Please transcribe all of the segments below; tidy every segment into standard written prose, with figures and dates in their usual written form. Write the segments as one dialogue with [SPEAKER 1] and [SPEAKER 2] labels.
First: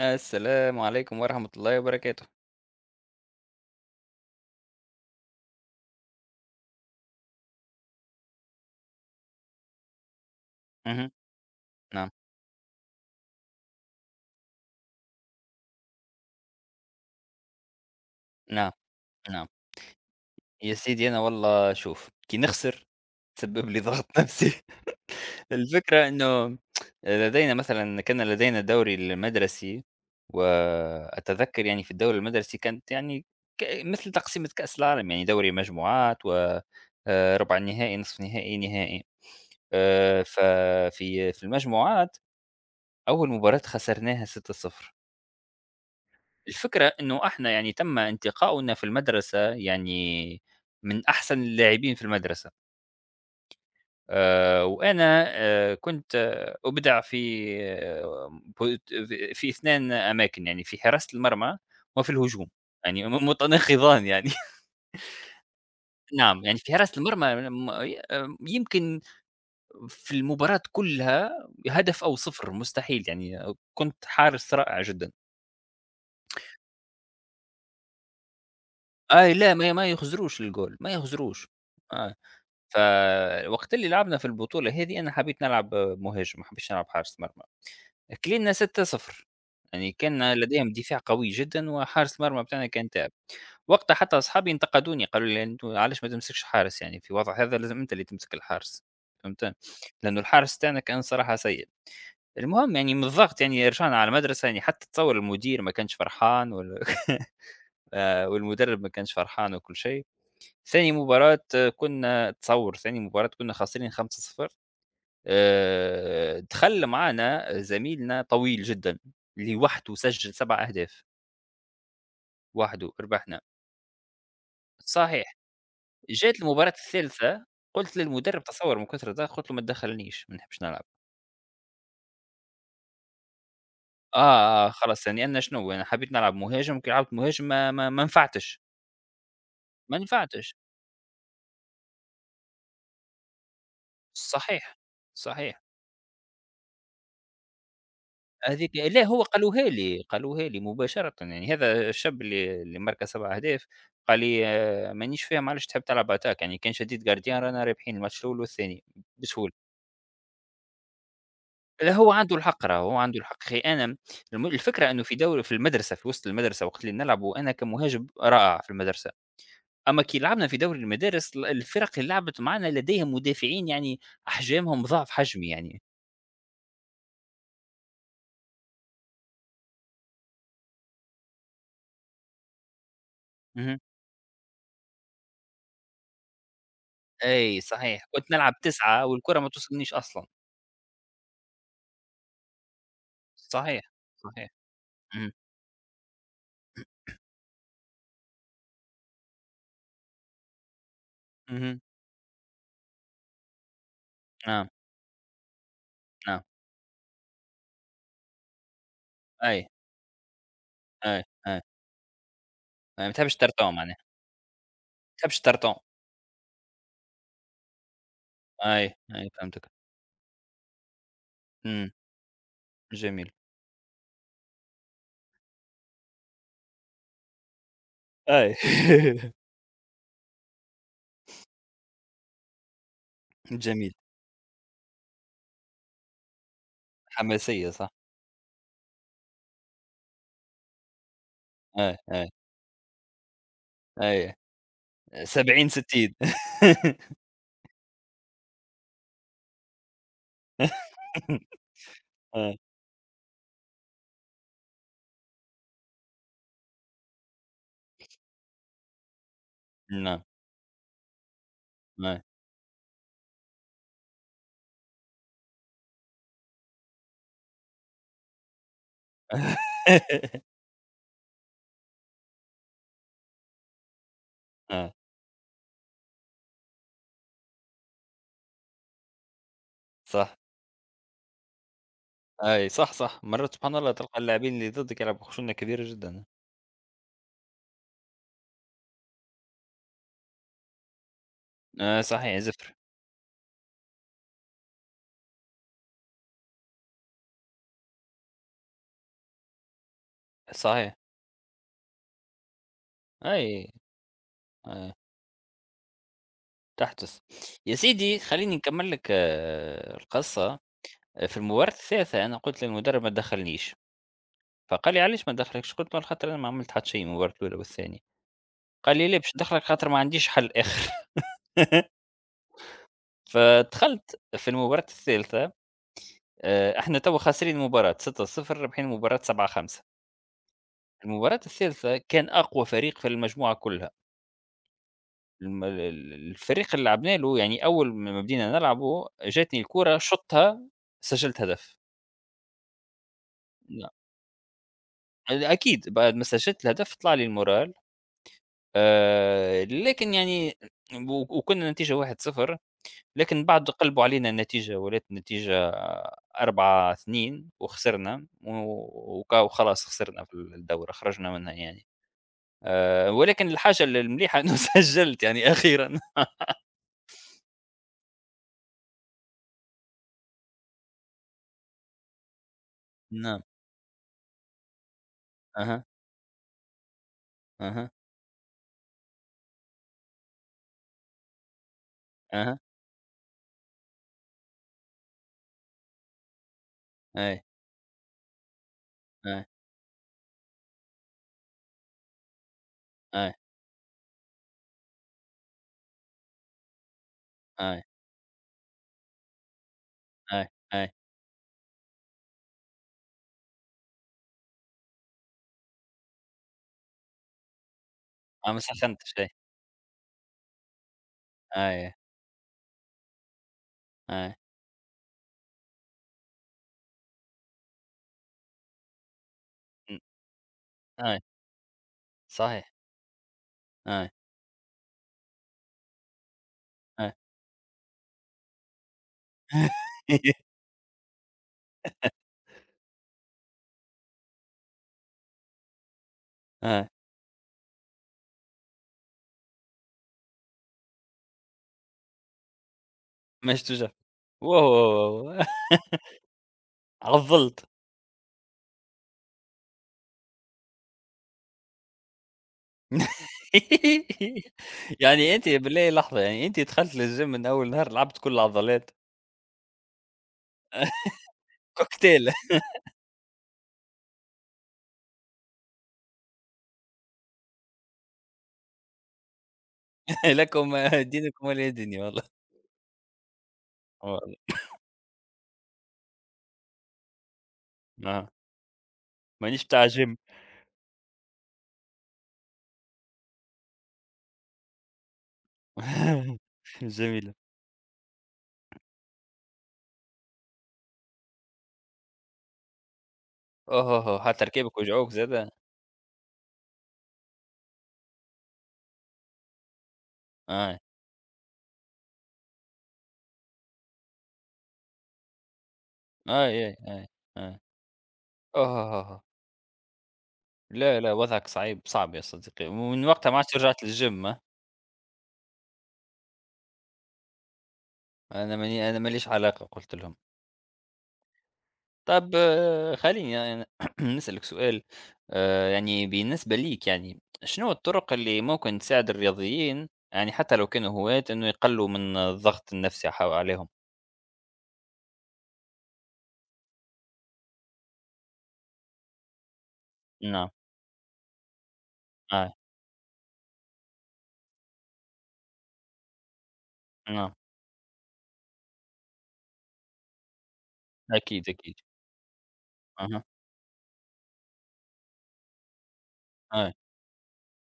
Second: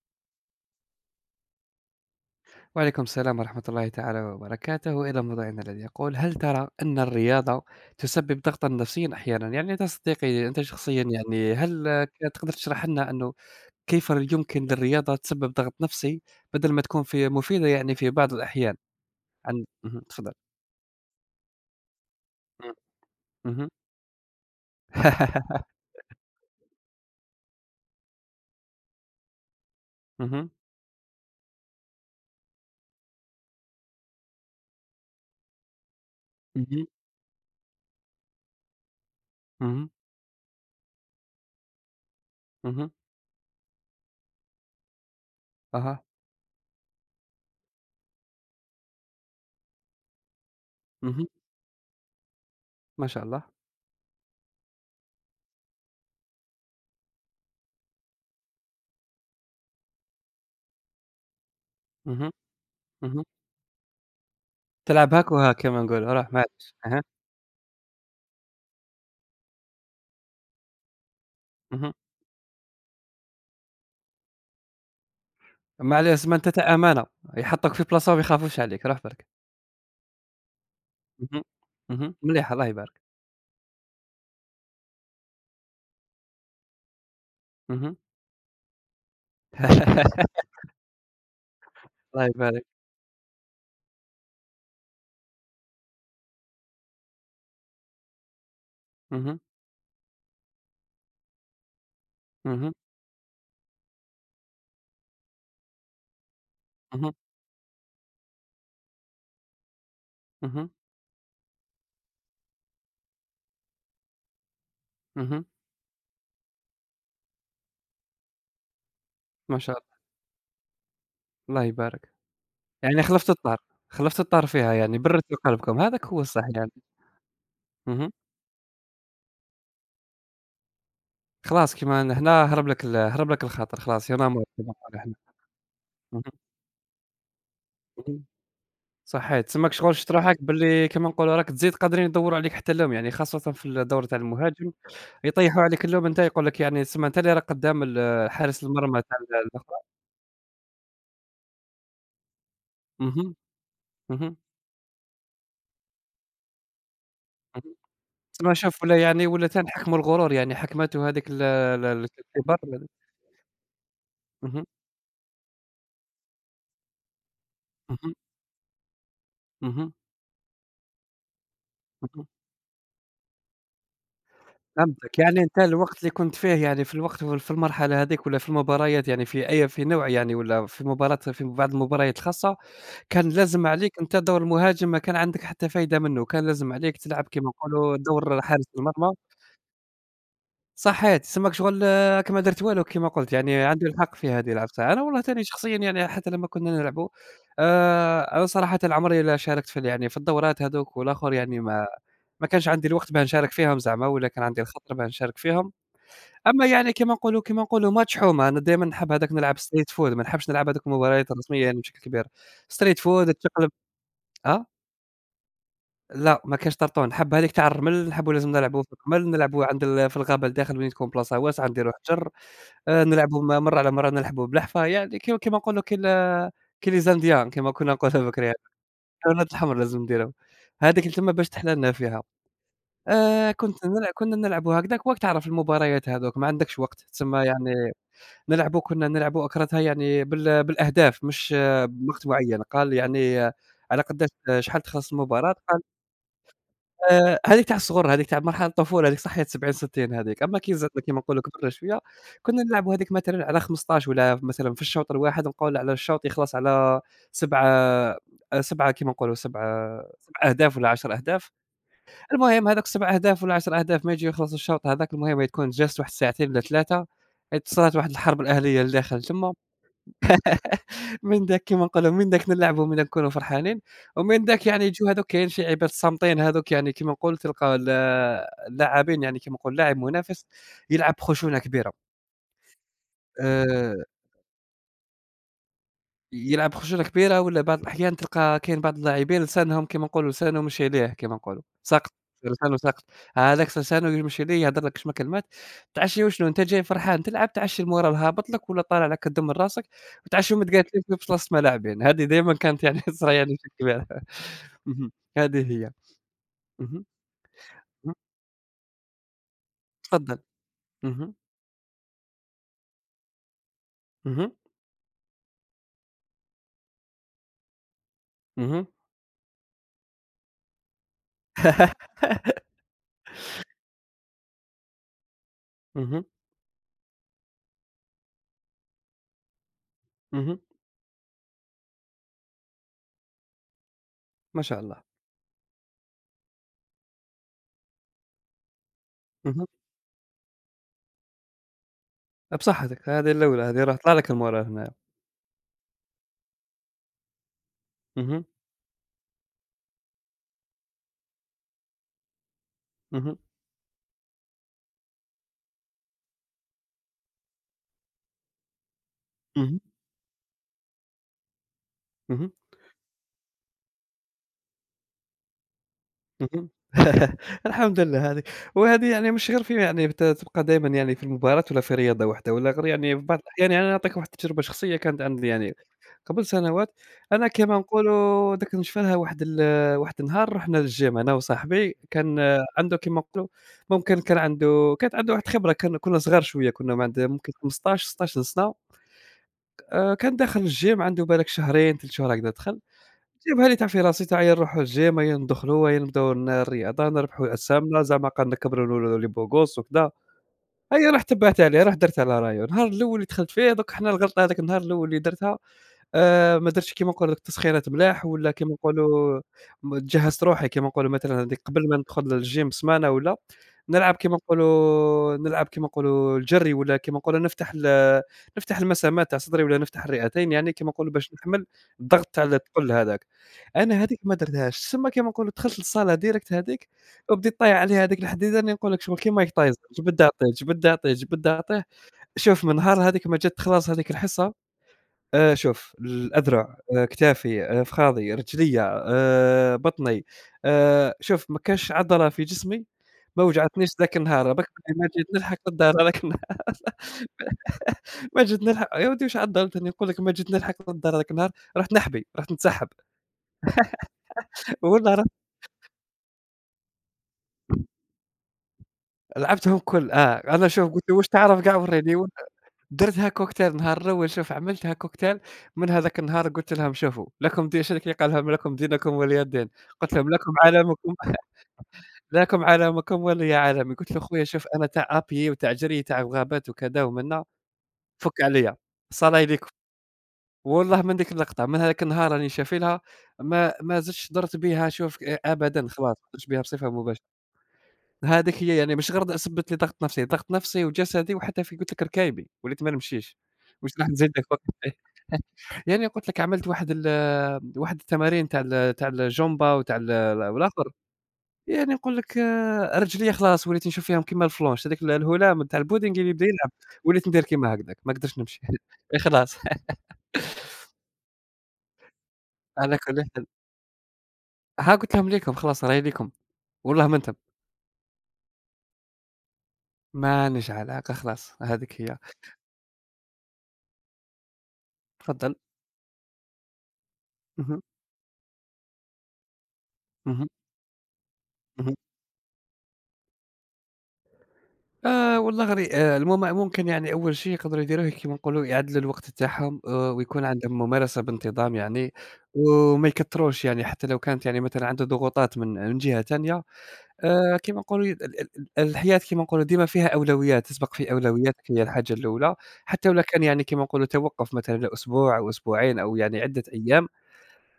[SPEAKER 1] السلام عليكم ورحمة الله وبركاته.
[SPEAKER 2] وعليكم السلام ورحمة الله تعالى وبركاته. إلى موضوعنا الذي يقول: هل ترى أن الرياضة تسبب ضغطا نفسيا أحيانا؟ يعني أنت صديقي أنت شخصيا،
[SPEAKER 1] اهم،
[SPEAKER 2] يعني هل
[SPEAKER 1] نعم،
[SPEAKER 2] تقدر تشرح لنا أنه كيف يمكن للرياضة تسبب ضغط نفسي بدل ما تكون في مفيدة، يعني في بعض
[SPEAKER 1] نعم،
[SPEAKER 2] الأحيان؟
[SPEAKER 1] نعم.
[SPEAKER 2] عن مهم. تفضل.
[SPEAKER 1] يا سيدي أنا والله شوف، كي
[SPEAKER 2] مهم.
[SPEAKER 1] نخسر تسبب لي ضغط نفسي. الفكرة إنه لدينا مثلًا كان لدينا الدوري المدرسي،
[SPEAKER 2] مهم.
[SPEAKER 1] وأتذكر يعني في الدوري المدرسي كانت يعني ك مثل تقسيمة كأس العالم، يعني دوري مجموعات و
[SPEAKER 2] مهم.
[SPEAKER 1] ربع النهائي، نصف نهائي، نهائي.
[SPEAKER 2] مهم.
[SPEAKER 1] ففي في المجموعات
[SPEAKER 2] مهم.
[SPEAKER 1] أول مباراة خسرناها 6-0.
[SPEAKER 2] أها.
[SPEAKER 1] الفكرة إنه إحنا يعني تم انتقاؤنا في المدرسة يعني من
[SPEAKER 2] مهم.
[SPEAKER 1] أحسن اللاعبين في المدرسة،
[SPEAKER 2] ما شاء الله.
[SPEAKER 1] وأنا كنت أُبدع في بوت في في 2 أماكن، يعني في حراسة المرمى وفي
[SPEAKER 2] مهم.
[SPEAKER 1] الهجوم، يعني
[SPEAKER 2] مهم.
[SPEAKER 1] م متناقضان يعني
[SPEAKER 2] تلعب هاك وهاك كما نقول، راح
[SPEAKER 1] نعم، يعني في
[SPEAKER 2] معلش.
[SPEAKER 1] حراسة
[SPEAKER 2] أها،
[SPEAKER 1] المرمى م يمكن في المباراة كلها هدف أو 0 مستحيل يعني كنت حارس رائع جدًا.
[SPEAKER 2] معليش زعما أنت تا أمانة، يحطّوك في بلاصة وما يخافوش عليك، راه بالك.
[SPEAKER 1] آه، لأ ما يخزروش الجول، ما
[SPEAKER 2] اهم،
[SPEAKER 1] يخزروش. آه.
[SPEAKER 2] اهم، مليح الله يبارك.
[SPEAKER 1] فوقت اللي لعبنا في البطولة هذه أنا حبيت نلعب مهاجم، ما حبيتش نلعب حارس مرمى،
[SPEAKER 2] اهم.
[SPEAKER 1] كلينا 6-0 يعني كان لديهم دفاع قوي جدًا وحارس
[SPEAKER 2] الله
[SPEAKER 1] المرمى
[SPEAKER 2] يبارك.
[SPEAKER 1] بتاعنا كان تعب، وقتها حتى أصحابي انتقدوني قالوا لي: "أنت علاش ما تمسكش حارس يعني في الوضع هذا لازم أنت اللي تمسك الحارس."
[SPEAKER 2] اهم،
[SPEAKER 1] فهمت؟ لأنه الحارس تاعنا كان صراحة سيء،
[SPEAKER 2] اهم،
[SPEAKER 1] المهم يعني من الضغط يعني رجعنا على المدرسة يعني حتى تصور المدير ما كانش فرحان وال
[SPEAKER 2] اهم،
[SPEAKER 1] والمدرب ما كانش فرحان وكل شيء.
[SPEAKER 2] اهم،
[SPEAKER 1] ثاني مباراة كنا تصوّر ثاني مباراة كنا خاسرين 5-0.
[SPEAKER 2] اهم،
[SPEAKER 1] دخل معانا زميلنا طويل جدًا، اللي
[SPEAKER 2] ما شاء
[SPEAKER 1] وحده
[SPEAKER 2] الله،
[SPEAKER 1] سجّل 7 أهداف،
[SPEAKER 2] الله يبارك.
[SPEAKER 1] وحده
[SPEAKER 2] يعني خلفتوا
[SPEAKER 1] ربحنا،
[SPEAKER 2] الطار، خلفتوا الطار فيها يعني،
[SPEAKER 1] صحيح.
[SPEAKER 2] بردتوا قلبكم، هذاك هو
[SPEAKER 1] جات
[SPEAKER 2] الصح
[SPEAKER 1] المباراة
[SPEAKER 2] يعني.
[SPEAKER 1] الثالثة. قُلت
[SPEAKER 2] اهم.
[SPEAKER 1] للمدرب تصوّر من كثرة الضغط قُلت له: "ما تدخّلنيش، ما نحبش نلعب."
[SPEAKER 2] خلاص كيما هنا هرب لك هرب لك الخاطر، خلاص يلاه
[SPEAKER 1] آه، آه،
[SPEAKER 2] مرحبا،
[SPEAKER 1] خلاص
[SPEAKER 2] احنا.
[SPEAKER 1] يعني أنا شنو أنا حبيت
[SPEAKER 2] اهم،
[SPEAKER 1] نلعب مهاجم، كي لعبت مهاجم ما
[SPEAKER 2] اهم.
[SPEAKER 1] نفعتش،
[SPEAKER 2] صحيت، تماك شغل
[SPEAKER 1] ما
[SPEAKER 2] شفت روحك
[SPEAKER 1] نفعتش،
[SPEAKER 2] باللي كيما نقولوا راك تزيد قادرين يدوروا عليك حتى اللوم، يعني خاصة في الدور تاع المهاجم.
[SPEAKER 1] صحيح،
[SPEAKER 2] يطيحوا
[SPEAKER 1] صحيح.
[SPEAKER 2] عليك اللوم، أنت يقول لك يعني تسمى أنت اللي راك قدام حارس
[SPEAKER 1] هذيك
[SPEAKER 2] المرمى
[SPEAKER 1] لا
[SPEAKER 2] تاع
[SPEAKER 1] هو قالوها
[SPEAKER 2] الأخرى.
[SPEAKER 1] لي، قالوها لي مباشرة، يعني هذا الشاب اللي ماركا 7
[SPEAKER 2] اهم،
[SPEAKER 1] أهداف قال
[SPEAKER 2] اهم،
[SPEAKER 1] لي: آه، "مانيش فاهم علاش تحب تلعب Attack يعني كان شديد Gardien رانا
[SPEAKER 2] اهم.
[SPEAKER 1] رابحين الماتش الأول
[SPEAKER 2] تسمى شوف
[SPEAKER 1] والثاني
[SPEAKER 2] ولا يعني، ولا حتى
[SPEAKER 1] بسهولة."
[SPEAKER 2] نحكموا الغرور، يعني حكمته هذيك
[SPEAKER 1] لا هو عنده
[SPEAKER 2] الكبر.
[SPEAKER 1] الحق راهو، هو عنده الحق، أخي أنا.
[SPEAKER 2] اهم،
[SPEAKER 1] الفكرة إنه في دوري في المدرسة في وسط المدرسة وقت اللي نلعبوا أنا كمهاجم
[SPEAKER 2] اهم،
[SPEAKER 1] رائع في المدرسة،
[SPEAKER 2] اهم،
[SPEAKER 1] أما كي لعبنا في دوري المدارس الفرق اللي
[SPEAKER 2] اهم.
[SPEAKER 1] لعبت معانا لديهم مدافعين يعني أحجامهم ضعف
[SPEAKER 2] فهمتك، يعني
[SPEAKER 1] حجمي
[SPEAKER 2] أنت
[SPEAKER 1] يعني.
[SPEAKER 2] الوقت اللي كنت فيه يعني، في الوقت وفي المرحلة هذيك، والّا في المباريات، يعني في أي في نوع يعني، والّا في مباراة، في بعض المباريات الخاصة، كان لازم
[SPEAKER 1] اهم.
[SPEAKER 2] عليك أنت دور المهاجم ما كان عندك حتى فايدة منه، كان لازم عليك تلعب كيما
[SPEAKER 1] أي
[SPEAKER 2] نقولوا
[SPEAKER 1] صحيح، كنت
[SPEAKER 2] دور
[SPEAKER 1] نلعب
[SPEAKER 2] حارس
[SPEAKER 1] 9
[SPEAKER 2] المرمى.
[SPEAKER 1] والكرة ما توصلنيش أصلًا.
[SPEAKER 2] صحيت تسماك شغل راك ما درت والو كيما قلت، يعني
[SPEAKER 1] صحيح،
[SPEAKER 2] عنده الحق في
[SPEAKER 1] صحيح.
[SPEAKER 2] هذه لعبتها. أنا والله
[SPEAKER 1] إمم.
[SPEAKER 2] تاني شخصيًا، يعني حتى لمّا كنا نلعبوا، أنا صراحةً عمري لا شاركت في ال يعني في الدورات هذوك والآخر، يعني
[SPEAKER 1] اهم.
[SPEAKER 2] ما كانش عندي الوقت باه نشارك فيهم زعما، ولا كان عندي
[SPEAKER 1] نعم،
[SPEAKER 2] الخاطر باه نشارك فيهم.
[SPEAKER 1] نعم.
[SPEAKER 2] أمّا يعني كيما نقولوا، ماتش حومة، أنا دايمًا نحب هذاك نلعب
[SPEAKER 1] أي،
[SPEAKER 2] street food، ما نحبش نلعب هذوك
[SPEAKER 1] أي،
[SPEAKER 2] المباريات
[SPEAKER 1] أي،
[SPEAKER 2] الرسمية يعني بشكل كبير. street
[SPEAKER 1] أي ما
[SPEAKER 2] food
[SPEAKER 1] تحبش ترتوه
[SPEAKER 2] تقلب
[SPEAKER 1] معناها،
[SPEAKER 2] آه،
[SPEAKER 1] ما تحبش ترتوه.
[SPEAKER 2] لأ ما كانش طرطون، نحب هذيك تاع الرمل، نحبوا لازم نلعبوا في
[SPEAKER 1] أي، أي
[SPEAKER 2] الرمل، نلعبوا
[SPEAKER 1] فهمتك.
[SPEAKER 2] عند في الغابة لداخل وين تكون بلاصة واسعة
[SPEAKER 1] إمم،
[SPEAKER 2] نديروا حجر.
[SPEAKER 1] جميل.
[SPEAKER 2] نلعبوا مرة على مرة نلعبوا بلحفة، يعني كي كيما نقولوا كي ال كي les indians كيما كنا نقولوا بكري،
[SPEAKER 1] أي
[SPEAKER 2] الحيوانات الحمر لازم نديرهم، هذيك اللي تما باش تحلى لنا فيها. كنت
[SPEAKER 1] جميل،
[SPEAKER 2] نلع كنا نلعبوا هكذاك، وقت تعرف المباريات هذوك ما عندكش وقت، تسمى
[SPEAKER 1] حماسية صح.
[SPEAKER 2] يعني نلعبوا، كنا نلعبوا أكرتها يعني بالأهداف مش
[SPEAKER 1] أي،
[SPEAKER 2] بوقت
[SPEAKER 1] أي،
[SPEAKER 2] معيّن، قال يعني على قداش،
[SPEAKER 1] أي،
[SPEAKER 2] شحال تخلّص المباراة
[SPEAKER 1] 70
[SPEAKER 2] قال،
[SPEAKER 1] 60
[SPEAKER 2] هاذيك تاع الصغر، هاذيك تاع مرحلة الطفولة هاذيك، صحيت 70، 60 هاذيك. أمّا كي زدنا كيما نقولوا كبرنا شوية،
[SPEAKER 1] آه،
[SPEAKER 2] كنا نلعبوا هاذيك مثلًا على 15، والّا مثلًا في الشوط الواحد نقول على الشوط يخلص على 7، 7 كيما نقولوا، 7
[SPEAKER 1] نعم،
[SPEAKER 2] 7 أهداف والّا 10 أهداف.
[SPEAKER 1] أي
[SPEAKER 2] المهم هاذوك 7 أهداف والّا 10 أهداف، ما يجي يخلص الشوط هاذاك، المهم تكون جازت واحد ساعتين والّا 3، صارت واحد الحرب الأهلية لداخل تما. من داك كيما نقولوا، من داك نلعبوا، من داك نكونوا فرحانين. ومن داك يعني
[SPEAKER 1] آه،
[SPEAKER 2] يجيو هاذوك، كاين شي عباد صامتين هاذوك، يعني كيما نقول تلقى ال اللاعبين، يعني كيما نقول لاعب
[SPEAKER 1] صح.
[SPEAKER 2] منافس يلعب بخشونة كبيرة.
[SPEAKER 1] أي صح، صح. مرات سبحان
[SPEAKER 2] آآ
[SPEAKER 1] الله تلقى اللاعبين اللي ضدك يلعبوا خشونة كبيرة جدًا.
[SPEAKER 2] يلعب بخشونة كبيرة، والّا بعض الأحيان تلقى كاين بعض اللاعبين لسانهم كيما نقولوا، لسانه مشي ليه كيما نقولوا،
[SPEAKER 1] آه،
[SPEAKER 2] ساقط،
[SPEAKER 1] صحيح، زفر.
[SPEAKER 2] لسانه ساقط، هذاك لسانه يمشي ليه يهضر لك شمن كلمات. تعشيو شنو أنت جاي فرحان تلعب، تعشي المورال هابط لك ولا طالع لك الدم من راسك، وتعشيو
[SPEAKER 1] صحيح.
[SPEAKER 2] متقاتلين في بلاصة ما لاعبين، هذه دايمًا كانت يعني صرايع
[SPEAKER 1] أي،
[SPEAKER 2] مشاكل كبيرة.
[SPEAKER 1] أي.
[SPEAKER 2] اهم. هذه هي. اهم،
[SPEAKER 1] تحدث. يا
[SPEAKER 2] اهم.
[SPEAKER 1] سيدي خلّيني نكمّل لك
[SPEAKER 2] تفضّل.
[SPEAKER 1] القصّة. آه،
[SPEAKER 2] اهم،
[SPEAKER 1] في المباراة الثالثة أنا قُلت للمدرب ما تدخّلنيش،
[SPEAKER 2] اهم،
[SPEAKER 1] فقال لي: "علاش ما ندخّلكش؟" قُلت له: "على خاطر أنا ما عملت حتى شي المباراة الأولى والثانية."
[SPEAKER 2] اهم،
[SPEAKER 1] قال لي: "لأ باش ندخّلك خاطر ما عنديش حل آخر." فدخلت في المباراة الثالثة.
[SPEAKER 2] اهم،
[SPEAKER 1] إحنا توا خاسرين المباراة 6-0 رابحين المباراة 7-5.
[SPEAKER 2] اهم.
[SPEAKER 1] المباراة الثالثة كان أقوى فريق في المجموعة كلّها،
[SPEAKER 2] ما شاء الله.
[SPEAKER 1] الم ال ال الفريق اللي لعبنا له يعني أول ما بدينا نلعبه جاتني
[SPEAKER 2] اهم.
[SPEAKER 1] الكورة شُطّها سجّلت هدف.
[SPEAKER 2] بصحتك، هذه الأولى، هذه راح تطلع لك المورال هنايا.
[SPEAKER 1] يعني أكيد بعد ما سجلت الهدف طلع لي المورال.
[SPEAKER 2] اهم،
[SPEAKER 1] لكن يعني و وكنا نتيجة 1-0،
[SPEAKER 2] اهم،
[SPEAKER 1] لكن بعد قلبوا علينا النتيجة ولات النتيجة 4-2 وخسرنا و وك
[SPEAKER 2] اهم،
[SPEAKER 1] وخلاص خسرنا في الدورة خرجنا منها يعني.
[SPEAKER 2] اهم.
[SPEAKER 1] ولكن الحاجة المليحة إنه سجلت يعني أخيرًا.
[SPEAKER 2] اهم. الحمد لله هذه. وهذه يعني مش غير في، يعني بت تبقى دايمًا يعني في المباراة ولا في رياضة واحدة ولا غير، يعني في بعض
[SPEAKER 1] نعم،
[SPEAKER 2] الأحيان. يعني أنا نعطيك واحد التجربة شخصية كانت عندي يعني
[SPEAKER 1] أها،
[SPEAKER 2] قبل سنوات. أنا كيما
[SPEAKER 1] أها،
[SPEAKER 2] نقولوا داك نشفى لها واحد النهار رُحنا للgym أنا وصاحبي، كان
[SPEAKER 1] أها،
[SPEAKER 2] عنده كيما نقولوا ممكن كان عنده، كانت عنده واحد الخبرة، كان كنا صغار شوية، كنا ما عندنا
[SPEAKER 1] أي،
[SPEAKER 2] ممكن 15، 16 سنة.
[SPEAKER 1] أي،
[SPEAKER 2] كان داخل الgym عنده بالك شهرين، 3 شهور هكذا دخل.
[SPEAKER 1] أي،
[SPEAKER 2] جايبها لي تاع في راسي تاع، يا نروحو الجيم، يا ندخلو، يا نبداو الرياضة، نربحو
[SPEAKER 1] أي،
[SPEAKER 2] الأسهمة، زعما قال نكبرو نولو لي بوغوس وكذا.
[SPEAKER 1] أي، أي،
[SPEAKER 2] أيا رحت تبعت عليه، رحت درت على رايو. النهار الأول اللي دخلت فيه دوك حنا الغلطة، هاذاك النهار الأول اللي درتها، ما درتش كيما نقولوا لك تسخينات ملاح، ولا
[SPEAKER 1] آه، ما
[SPEAKER 2] كيما
[SPEAKER 1] سخنتش أي،
[SPEAKER 2] نقولوا جهّزت روحي كيما نقولوا، مثلًا هذيك قبل
[SPEAKER 1] أي،
[SPEAKER 2] ما ندخل للgym بسمانة، ولا نلعب
[SPEAKER 1] أي،
[SPEAKER 2] كيما نقولوا، نلعب كيما نقولوا الجري، ولا كيما نقولوا نفتح نفتح المسامات تاع صدري، ولا
[SPEAKER 1] إمم،
[SPEAKER 2] نفتح الرئتين، يعني كيما نقولوا
[SPEAKER 1] أي،
[SPEAKER 2] باش نحمل الضغط تاع
[SPEAKER 1] صحيح،
[SPEAKER 2] الثقل هذاك. أنا
[SPEAKER 1] أي،
[SPEAKER 2] هذيك ما درتهاش، تسمى كيما نقولوا دخلت للصالة ديريكت هذيك،
[SPEAKER 1] أي.
[SPEAKER 2] وبديت طايح عليها هذيك الحديدة، اللي نقول لك شغل كي مايك تايسون، جبد أعطيه، جبد أعطيه، جبد أعطيه. شوف من نهار هذيك ما جات خلاص هذيك الحصة. شوف، الأذرع،
[SPEAKER 1] آه،
[SPEAKER 2] كتافي، فخاذي، رجليّا، بطني، شوف ما كانش عضلة في جسمي ما
[SPEAKER 1] ماشي
[SPEAKER 2] وجعتنيش
[SPEAKER 1] تجاه.
[SPEAKER 2] ذاك النهار، باك
[SPEAKER 1] واو!
[SPEAKER 2] ما
[SPEAKER 1] واو
[SPEAKER 2] جيت
[SPEAKER 1] واو.
[SPEAKER 2] نلحق للدار هذاك النهار.
[SPEAKER 1] عضّلت.
[SPEAKER 2] ما جيت نلحق يا ودي واش عضلتني، نقول لك ما جيت نلحق للدار هذاك النهار، رُحت نحبي، رُحت نتسحب، والله رحت.
[SPEAKER 1] يعني أنتِ بالله لحظة، يعني أنتِ دخلتِ للgym من أول نهار لعبتِ كل العضلات؟
[SPEAKER 2] لعبتهم كل آه، أنا شوف قُلت له: "واش تعرف كاع وريني" ولا-
[SPEAKER 1] كوكتيل.
[SPEAKER 2] درتها كوكتيل نهار الأول، شوف عملتها كوكتيل. من هذاك النهار قُلت لهم: "شوفوا لكم دي"، شنو كي قال لهم؟ "لكم دينكم ولي دين". قُلت لهم: "لكم
[SPEAKER 1] لكم
[SPEAKER 2] عالمكم"،
[SPEAKER 1] دينكم ولي ديني والله.
[SPEAKER 2] لاكم علامكم ولا لي علامي. قلت له: "خويا
[SPEAKER 1] والله،
[SPEAKER 2] شوف أنا تاع أبيي وتاع جري تاع الغابات وكذا ومنا،
[SPEAKER 1] آه،
[SPEAKER 2] فُك عليَّ، الصلاة
[SPEAKER 1] مانيش
[SPEAKER 2] يليكم".
[SPEAKER 1] بتاع gym.
[SPEAKER 2] والله من ديك اللقطة، من هذاك النهار راني شافي لها، ما زدتش درت بها شوف، أبدًا خلاص، ما درتش بها بصفة مباشرة.
[SPEAKER 1] جميلة.
[SPEAKER 2] هذيك هي، يعني مش غير سبّبت لي ضغط نفسي، ضغط نفسي وجسدي، وحتى في قلت لك ركايبي، وليت ما نمشيش. واش راح
[SPEAKER 1] أوهوهو
[SPEAKER 2] نزيد
[SPEAKER 1] حتى
[SPEAKER 2] لك وقت؟
[SPEAKER 1] ركابك وجعوك زادة؟
[SPEAKER 2] يعني قلت لك عملت واحد التمارين تاع تاع الجومبا وتاع ال
[SPEAKER 1] آه، أي،
[SPEAKER 2] والاخر. يعني نقول لك رجليّا خلاص وليت نشوف فيهم كيما الفلونش، هذاك الهلام تاع البودينغ اللي يبدا
[SPEAKER 1] أي،
[SPEAKER 2] يلعب،
[SPEAKER 1] أي،
[SPEAKER 2] وليت ندير
[SPEAKER 1] أي.
[SPEAKER 2] كيما هكذاك، ما قدرتش نمشي
[SPEAKER 1] أوهوهوه!
[SPEAKER 2] خلاص.
[SPEAKER 1] لا، لا وضعك صعيب، صعب يا صديقي،
[SPEAKER 2] على
[SPEAKER 1] ومن
[SPEAKER 2] كل
[SPEAKER 1] وقتها ما
[SPEAKER 2] حال
[SPEAKER 1] عدتش رجعت للgym ها؟
[SPEAKER 2] ها قلت لهم ليكم خلاص راهي ليكم، والله ما أنتم،
[SPEAKER 1] أنا ماني أنا ما ليش علاقة قُلت لهم.
[SPEAKER 2] ما نجعل هاكا خلاص، هذيك هي.
[SPEAKER 1] طب آه، خلّيني يعني نسألك سؤال.
[SPEAKER 2] تفضل.
[SPEAKER 1] يعني بالنسبة ليك يعني، شنو
[SPEAKER 2] اهم،
[SPEAKER 1] الطرق اللي ممكن تساعد الرياضيين يعني
[SPEAKER 2] اهم،
[SPEAKER 1] حتى لو كانوا هواة إنه يقلّلوا
[SPEAKER 2] اهم.
[SPEAKER 1] من الضغط النفسي ح عليهم؟
[SPEAKER 2] والله غير ممكن يعني أول شيء يقدروا يديروه كيما نقولوا يعدلوا الوقت تاعهم، ويكون
[SPEAKER 1] نعم،
[SPEAKER 2] عندهم ممارسة بانتظام يعني.
[SPEAKER 1] أي،
[SPEAKER 2] وما يكتروش يعني، حتى لو كانت يعني مثلًا عنده ضغوطات من جهة تانية،
[SPEAKER 1] نعم،
[SPEAKER 2] كيما نقولوا ال الحياة كيما نقولوا ديما فيها أولويات، تسبق في
[SPEAKER 1] أكيد،
[SPEAKER 2] أولوياتك
[SPEAKER 1] أكيد،
[SPEAKER 2] هي الحاجة الأولى. حتى ولو
[SPEAKER 1] أها،
[SPEAKER 2] كان يعني كيما نقولوا توقّف مثلًا لأسبوع أو أسبوعين أو يعني عدة
[SPEAKER 1] أي،
[SPEAKER 2] أيام،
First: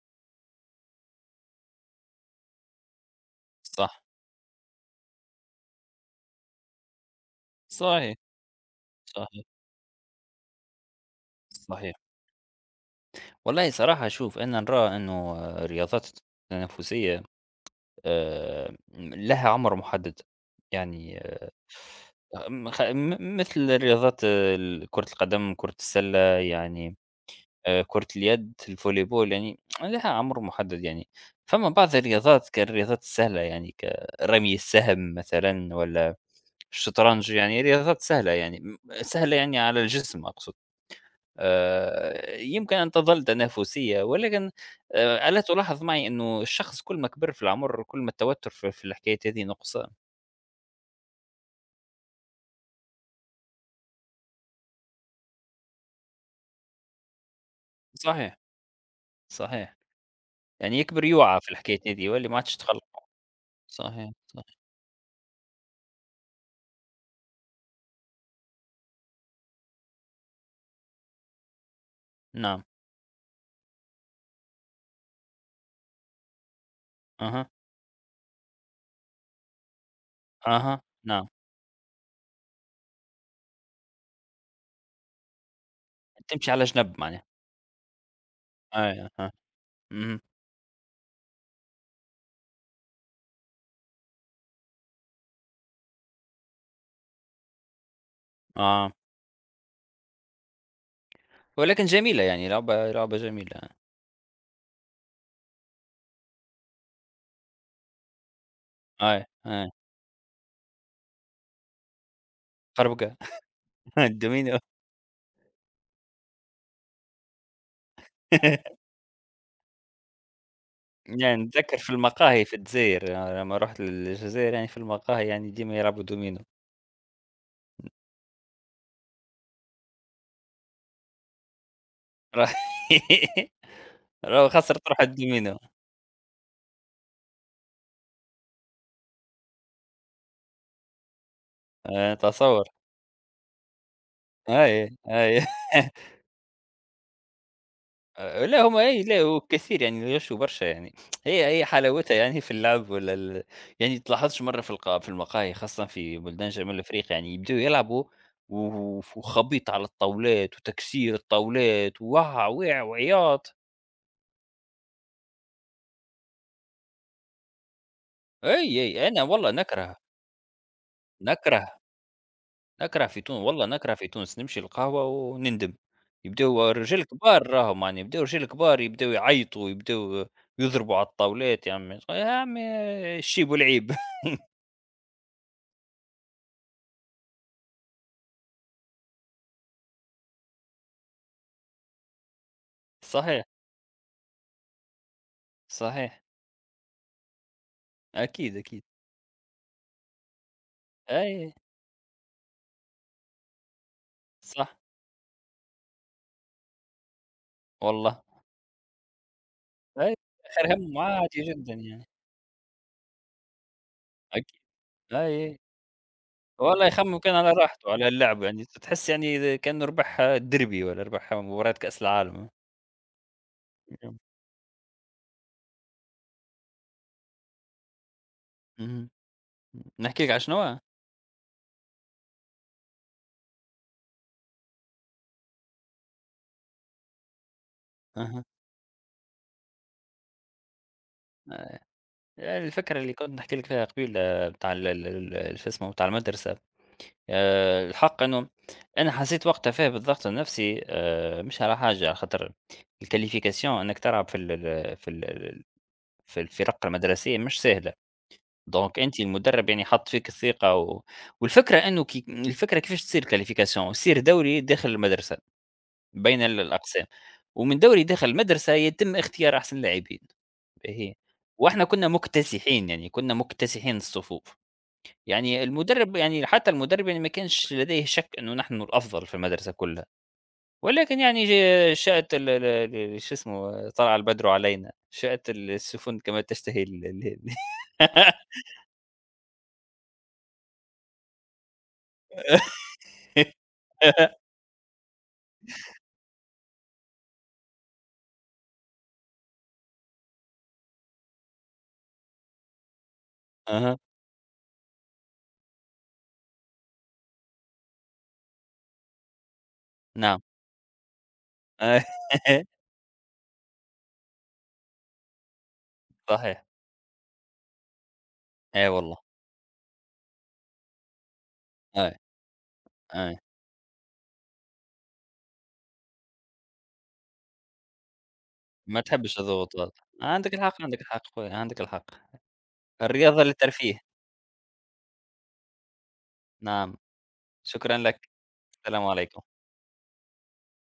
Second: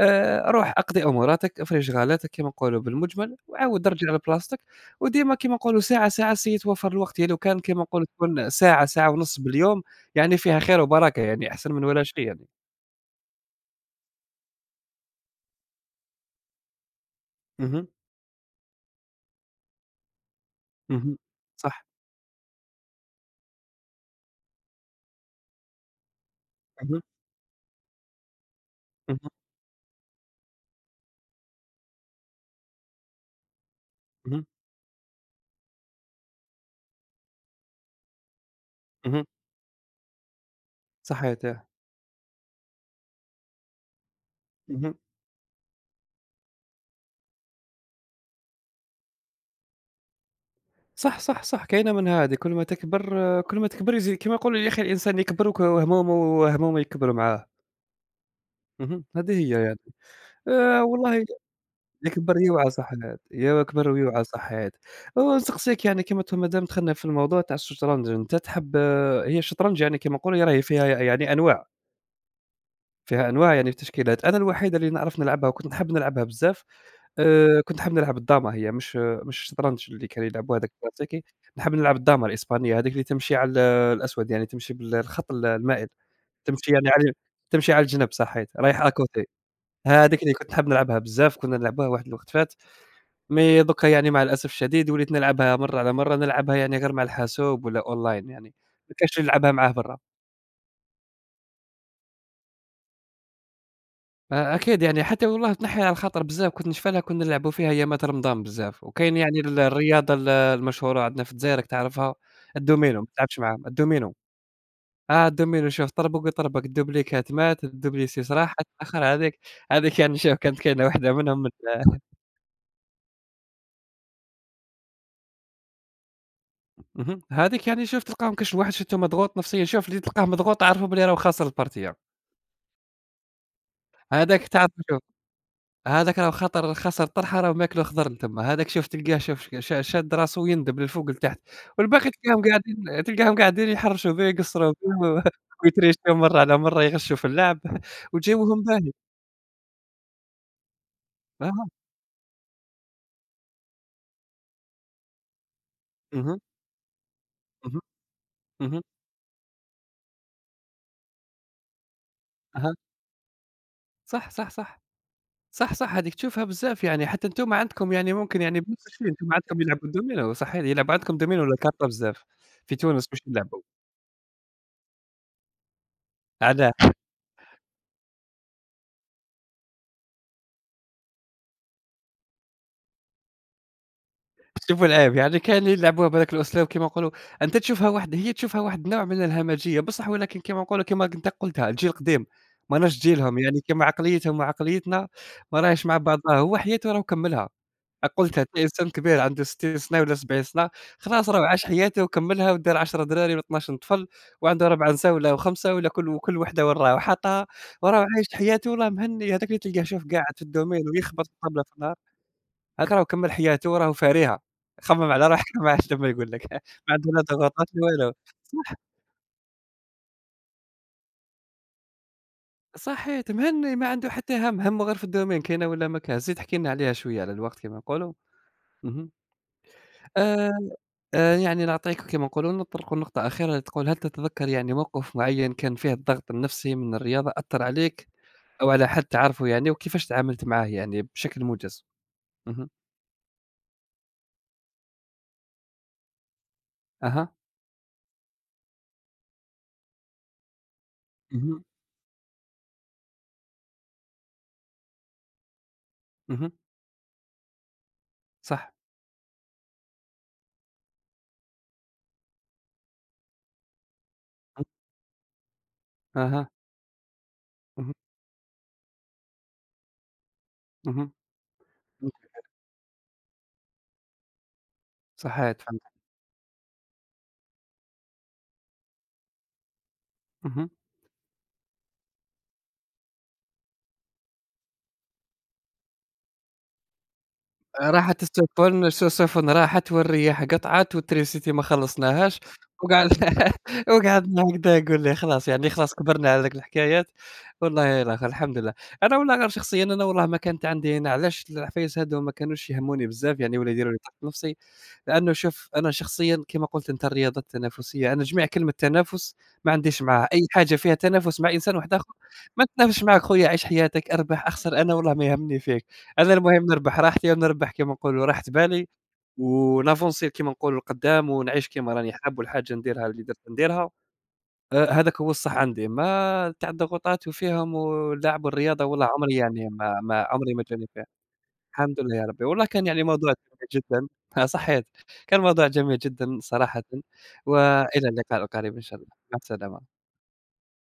[SPEAKER 2] روح اقضي أموراتك، افرج شغالاتك كيما نقولوا بالمجمل، وعاود
[SPEAKER 1] صح،
[SPEAKER 2] رجع لبلاصتك. وديما كيما نقولوا ساعة، ساعة سي يتوفر الوقت، يعني لو كان كيما نقولوا
[SPEAKER 1] صحيح،
[SPEAKER 2] تكون ساعة، ساعة ونص
[SPEAKER 1] صحيح،
[SPEAKER 2] باليوم، يعني فيها خير وبركة، يعني أحسن من
[SPEAKER 1] صحيح.
[SPEAKER 2] ولا شيء يعني.
[SPEAKER 1] والله صراحة شوف أنا نرى إنه الرياضات التنافسية
[SPEAKER 2] اهم،
[SPEAKER 1] لها عُمر محدد،
[SPEAKER 2] اهم،
[SPEAKER 1] يعني
[SPEAKER 2] صح.
[SPEAKER 1] م خ م مثل الرياضات آه، ال كرة القدم، كرة السلة، يعني
[SPEAKER 2] اهم،
[SPEAKER 1] كرة اليد،
[SPEAKER 2] اهم،
[SPEAKER 1] الفوليبول، يعني لها عمر محدد يعني. فما بعض الرياضات كالرياضات السهلة يعني
[SPEAKER 2] اهم،
[SPEAKER 1] كرمي السهم مثلًا والّا الشطرنج، يعني رياضات سهلة يعني م
[SPEAKER 2] اهم،
[SPEAKER 1] سهلة يعني على الجسم أقصد.
[SPEAKER 2] صحيتاه.
[SPEAKER 1] يمكن أن تظل تنافسية ولكن
[SPEAKER 2] اهم.
[SPEAKER 1] ألا تلاحظ معي إنه الشخص كل ما كبر في العمر كل ما التوتر في الحكايات هذه نقصان؟
[SPEAKER 2] صح، صح، صح، كاينة منها هذه، كل ما تكبر آه، كل ما تكبر يزيد كما يقولوا يا أخي، الإنسان يكبر وهمومه، وهمومه يكبروا معاه.
[SPEAKER 1] صحيح،
[SPEAKER 2] اهم، هذه هي
[SPEAKER 1] صحيح.
[SPEAKER 2] يعني.
[SPEAKER 1] يعني يكبر
[SPEAKER 2] والله
[SPEAKER 1] يوعى في الحكاية هذي ولا ما
[SPEAKER 2] يكبر
[SPEAKER 1] عادش
[SPEAKER 2] يوعى
[SPEAKER 1] تخلق.
[SPEAKER 2] صح هاد، يكبر
[SPEAKER 1] صحيح،
[SPEAKER 2] ويوعى صح
[SPEAKER 1] صحيح.
[SPEAKER 2] هاد. ونسقسيك يعني كيما مادام دخلنا في الموضوع تاع الشطرنج، أنت تحب هي الشطرنج يعني كيما نقولوا راهي فيها يعني أنواع.
[SPEAKER 1] نعم.
[SPEAKER 2] فيها أنواع، يعني في التشكيلات، أنا الوحيدة اللي نعرف نلعبها وكنت نحب نلعبها بزاف.
[SPEAKER 1] أها،
[SPEAKER 2] كنت نحب نلعب الداما، هي مش الشطرنج اللي كانوا يلعبوه هذاك
[SPEAKER 1] أها،
[SPEAKER 2] الكلاسيكي.
[SPEAKER 1] نعم.
[SPEAKER 2] نحب نلعب الداما الإسبانية، هذيك اللي تمشي على الأسود، يعني تمشي الخط المائل.
[SPEAKER 1] تمشي على
[SPEAKER 2] تمشي يعني
[SPEAKER 1] جنب
[SPEAKER 2] على،
[SPEAKER 1] معناها.
[SPEAKER 2] تمشي على الجنب صحيت، رايحة
[SPEAKER 1] أي
[SPEAKER 2] آكوتي.
[SPEAKER 1] أها، اهم،
[SPEAKER 2] هذيك اللي كنت نحب نلعبها بزاف، كنا نلعبوها واحد الوقت فات. مي دوكا يعني مع الأسف الشديد وليت نلعبها مرّة على مرّة، نلعبها يعني غير مع الحاسوب ولا أونلاين يعني،
[SPEAKER 1] آه.
[SPEAKER 2] ما كانش اللي يلعبها معاه برا.
[SPEAKER 1] ولكن جميلة يعني لعبة لعبة جميلة.
[SPEAKER 2] آه، أكيد يعني، حتى والله تنحي على الخاطر بزاف كنت نشفى لها، كنا نلعبوا فيها أيامات رمضان بزاف. وكاين
[SPEAKER 1] أي،
[SPEAKER 2] يعني
[SPEAKER 1] أي.
[SPEAKER 2] الرياضة المشهورة عندنا في الجزائر راك تعرفها، الدومينو ما
[SPEAKER 1] خربقة.
[SPEAKER 2] تلعبش معاهم، الدومينو.
[SPEAKER 1] الدومينو.
[SPEAKER 2] آه الدومينو، شوف طربق ويطربق، الدوبليكات مات، الدوبليسيس راح الآخر هاذيك. هاذيك يعني شوف كانت كاينة واحدة
[SPEAKER 1] يعني
[SPEAKER 2] منهم من
[SPEAKER 1] نتذكر في المقاهي في الجزاير لمّا رُحت للجزاير يعني في المقاهي يعني ديما يلعبوا دومينو.
[SPEAKER 2] اهم، هاذيك يعني شوف تلقاهم كاش الواحد شفتو مضغوط نفسيًا، شوف اللي تلقاه مضغوط اعرفوا بلي راهو خاسر البارتية.
[SPEAKER 1] ر راهو
[SPEAKER 2] هذاك تعرف،
[SPEAKER 1] خسرت روحها الدومينو.
[SPEAKER 2] هذاك راه خاطر خسر طرحة راه ماكله خضر لتما، هذاك شوف تلقاه شوف شاد راسه ويندب للفوق لتحت، والباقي تلقاهم
[SPEAKER 1] تصور.
[SPEAKER 2] قاعدين، تلقاهم قاعدين يحرشوا بيه يقصروا
[SPEAKER 1] أي،
[SPEAKER 2] بيه،
[SPEAKER 1] أي.
[SPEAKER 2] ويتريشيو مرة على مرة يغشوا في اللعب،
[SPEAKER 1] لأ
[SPEAKER 2] وجوهم
[SPEAKER 1] هم
[SPEAKER 2] باهي.
[SPEAKER 1] إيه، لأ وكثير يعني غشوا برشا يعني هي هي
[SPEAKER 2] أها،
[SPEAKER 1] حلاوتها يعني في اللعب ولا ال. يعني تلاحظش مرّة في المقاهي خاصةً في
[SPEAKER 2] اهم،
[SPEAKER 1] بلدان شمال أفريقيا يعني يبدؤوا
[SPEAKER 2] اهم،
[SPEAKER 1] يلعبوا و
[SPEAKER 2] اهم،
[SPEAKER 1] وخبيط على الطاولات وتكسير الطاولات ووَع
[SPEAKER 2] أها،
[SPEAKER 1] وِع وعياط.
[SPEAKER 2] صح، صح، صح، صح، صح، هذيك تشوفها بزاف، يعني حتى أنتم عندكم يعني ممكن يعني
[SPEAKER 1] أي،
[SPEAKER 2] بنفس الشيء،
[SPEAKER 1] أي، أنا
[SPEAKER 2] أنتم
[SPEAKER 1] والله
[SPEAKER 2] عندكم يلعبوا
[SPEAKER 1] نكره،
[SPEAKER 2] الدومينو صحيح، يلعب عندكم دومينو والّا
[SPEAKER 1] نكره،
[SPEAKER 2] كارطة بزاف، في
[SPEAKER 1] نكره
[SPEAKER 2] تونس مش
[SPEAKER 1] في تون
[SPEAKER 2] يلعبوا.
[SPEAKER 1] والله نكره في تونس نمشي للقهوة ونندم. يبدؤوا
[SPEAKER 2] علاه؟
[SPEAKER 1] الرجال كبار راهم يعني يبدؤوا رجال كبار يبدؤوا يعيطوا، يبدؤوا يضربوا على الطاولات يا عمي، يا عمي الشيب والعيب.
[SPEAKER 2] شوفوا العيب، يعني كاين اللي يلعبوها بهذاك الأسلوب كيما نقولوا. أنت تشوفها واحد، هي تشوفها واحد النوع من الهمجية بصح، ولكن كيما نقولوا كيما أنت قلتها الجيل القديم، ماناش جيلهم،
[SPEAKER 1] صحيح،
[SPEAKER 2] يعني كيما عقليتهم وعقليتنا ما راهيش مع
[SPEAKER 1] صحيح.
[SPEAKER 2] بعضها، هو حياته راه كمّلها. قلتها
[SPEAKER 1] أكيد،
[SPEAKER 2] أنت
[SPEAKER 1] أكيد.
[SPEAKER 2] إنسان كبير عنده 60 سنة والّا 70 سنة، خلاص راه
[SPEAKER 1] أي،
[SPEAKER 2] عاش حياته وكمّلها ودار 10 دراري والّا 12 طفل، وعنده
[SPEAKER 1] صح
[SPEAKER 2] 4 نساء والّا و5، والّا كل وكل وحدة وين راها وحاطها. وراه
[SPEAKER 1] والله.
[SPEAKER 2] عايش حياته وراه مهني، هذاك اللي تلقاه شوف
[SPEAKER 1] أي،
[SPEAKER 2] قاعد في
[SPEAKER 1] آخر
[SPEAKER 2] الدومين
[SPEAKER 1] همّه
[SPEAKER 2] ويخبط
[SPEAKER 1] عادي
[SPEAKER 2] الطبلة في
[SPEAKER 1] جدًا
[SPEAKER 2] النهار،
[SPEAKER 1] يعني.
[SPEAKER 2] هاك راه كمّل حياته راه فارهة،
[SPEAKER 1] أكي
[SPEAKER 2] خمّم على روحك.
[SPEAKER 1] أي،
[SPEAKER 2] ما عادش لمّا يقول لك، ما
[SPEAKER 1] والله
[SPEAKER 2] عنده
[SPEAKER 1] يخمم
[SPEAKER 2] لا
[SPEAKER 1] كان على
[SPEAKER 2] ضغوطات لا
[SPEAKER 1] راحته على
[SPEAKER 2] والو.
[SPEAKER 1] اللعب يعني،
[SPEAKER 2] صح.
[SPEAKER 1] ت تحس يعني إذا كأنه ربح derby والّا ربح مباراة كأس العالم.
[SPEAKER 2] صحيت مهني ما عنده حتى هَم، هَمّه غير في الdomain كاينة والّا ما كايناش، زيد احكِ لنا عليها شوية على الوقت كما نقولوا.
[SPEAKER 1] اهم.
[SPEAKER 2] اهم.
[SPEAKER 1] نحكي لك على
[SPEAKER 2] آآ،
[SPEAKER 1] شنو؟
[SPEAKER 2] يعني نعطيك كما نقولوا نطرقوا نقطة أخيرة اللي تقول: هل تتذكر يعني موقف معيّن كان فيه الضغط النفسي من الرياضة أثّر عليك،
[SPEAKER 1] أها.
[SPEAKER 2] أو على حد تعرفه يعني، وكيفاش تعاملت معاه يعني بشكل موجز؟ اهم،
[SPEAKER 1] الفكرة اللي كنت نحكي لك فيها قبيل آه، بتاع ال ال ال شو اسمه، بتاع المدرسة.
[SPEAKER 2] أها،
[SPEAKER 1] الحق إنه أنا حسّيت وقتها فيه بالضغط النفسي مش
[SPEAKER 2] اهم،
[SPEAKER 1] على حاجة، على خاطر الqualification إنك تلعب في ال ال في ال ال في
[SPEAKER 2] اهم،
[SPEAKER 1] الفرق المدرسية مش سهلة،
[SPEAKER 2] صح،
[SPEAKER 1] دونك أنت المدرب يعني حَط فيك الثقة و. والفكرة إنه كي الفكرة كيفاش تصير الqualification يصير دوري
[SPEAKER 2] اهم،
[SPEAKER 1] داخل المدرسة بين
[SPEAKER 2] أها،
[SPEAKER 1] الأقسام، ومن
[SPEAKER 2] اهم،
[SPEAKER 1] دوري داخل المدرسة يتم اختيار أحسن لاعبين،
[SPEAKER 2] اهم،
[SPEAKER 1] باهي، وإحنا كنا مُكتسحين يعني كنا مُكتسحين الصفوف.
[SPEAKER 2] صحيت
[SPEAKER 1] يعني
[SPEAKER 2] فهمت.
[SPEAKER 1] المدرب يعني حتى المدرب يعني ما كانش لديه شك إنه نحن الأفضل في المدرسة كلها،
[SPEAKER 2] اهم.
[SPEAKER 1] ولكن يعني ج شاءت ال ال ال شو اسمه طلع البدر علينا، شاءت ال السفن كما تشتهي
[SPEAKER 2] راحت السفن سفن راحت والرياح قطعت والتريسيتي ما خلّصناهاش، وقعدنا، وقعدنا هكذا نقول لي خلاص، يعني خلاص كبرنا على ذيك الحكايات، والله الآخر الحمد لله. أنا والله غير شخصيًا، أنا والله ما كانت عندي، أنا علاش العفايس هاذو ما كانوش يهموني بزاف يعني، ولا يديروا
[SPEAKER 1] أها،
[SPEAKER 2] لي ضغط نفسي. لأنه شوف أنا شخصيًا كيما قُلت أنت الرياضة التنافسية، أنا جميع كلمة تنافس ما عنديش معاها،
[SPEAKER 1] نعم.
[SPEAKER 2] أي حاجة فيها تنافس مع إنسان واحد آخر، ما نتنافسش معاك خويا، عيش حياتك، أربح، أخسر، أنا والله ما يهمني فيها. أنا
[SPEAKER 1] صحيح،
[SPEAKER 2] المهم نربح راحتي، ونربح كيما نقولوا راحة بالي،
[SPEAKER 1] أي والله،
[SPEAKER 2] ونافونسي كيما نقولوا لقدام، ونعيش كيما راني
[SPEAKER 1] أي،
[SPEAKER 2] حاب، والحاجة نديرها اللي
[SPEAKER 1] أي،
[SPEAKER 2] درت نديرها. هذاك هو الصح عندي، ما تاع الضغوطات وفيهم واللعب والرياضة
[SPEAKER 1] ما
[SPEAKER 2] والله عمري
[SPEAKER 1] تحبش
[SPEAKER 2] يعني
[SPEAKER 1] الضغوطات،
[SPEAKER 2] ما
[SPEAKER 1] عندك
[SPEAKER 2] عمري ما
[SPEAKER 1] الحق،
[SPEAKER 2] جاني
[SPEAKER 1] عندك
[SPEAKER 2] فيها.
[SPEAKER 1] الحق خويا، عندك
[SPEAKER 2] الحمد
[SPEAKER 1] الحق،
[SPEAKER 2] لله يا ربي، والله كان يعني موضوع
[SPEAKER 1] الرياضة
[SPEAKER 2] جميل
[SPEAKER 1] للترفيه،
[SPEAKER 2] جدًا آه صحيت، كان موضوع جميل جدًا صراحةً،
[SPEAKER 1] نعم، شكرًا
[SPEAKER 2] وإلى
[SPEAKER 1] لك،
[SPEAKER 2] اللقاء القريب إن شاء
[SPEAKER 1] السلام
[SPEAKER 2] الله، مع
[SPEAKER 1] عليكم.
[SPEAKER 2] السلامة.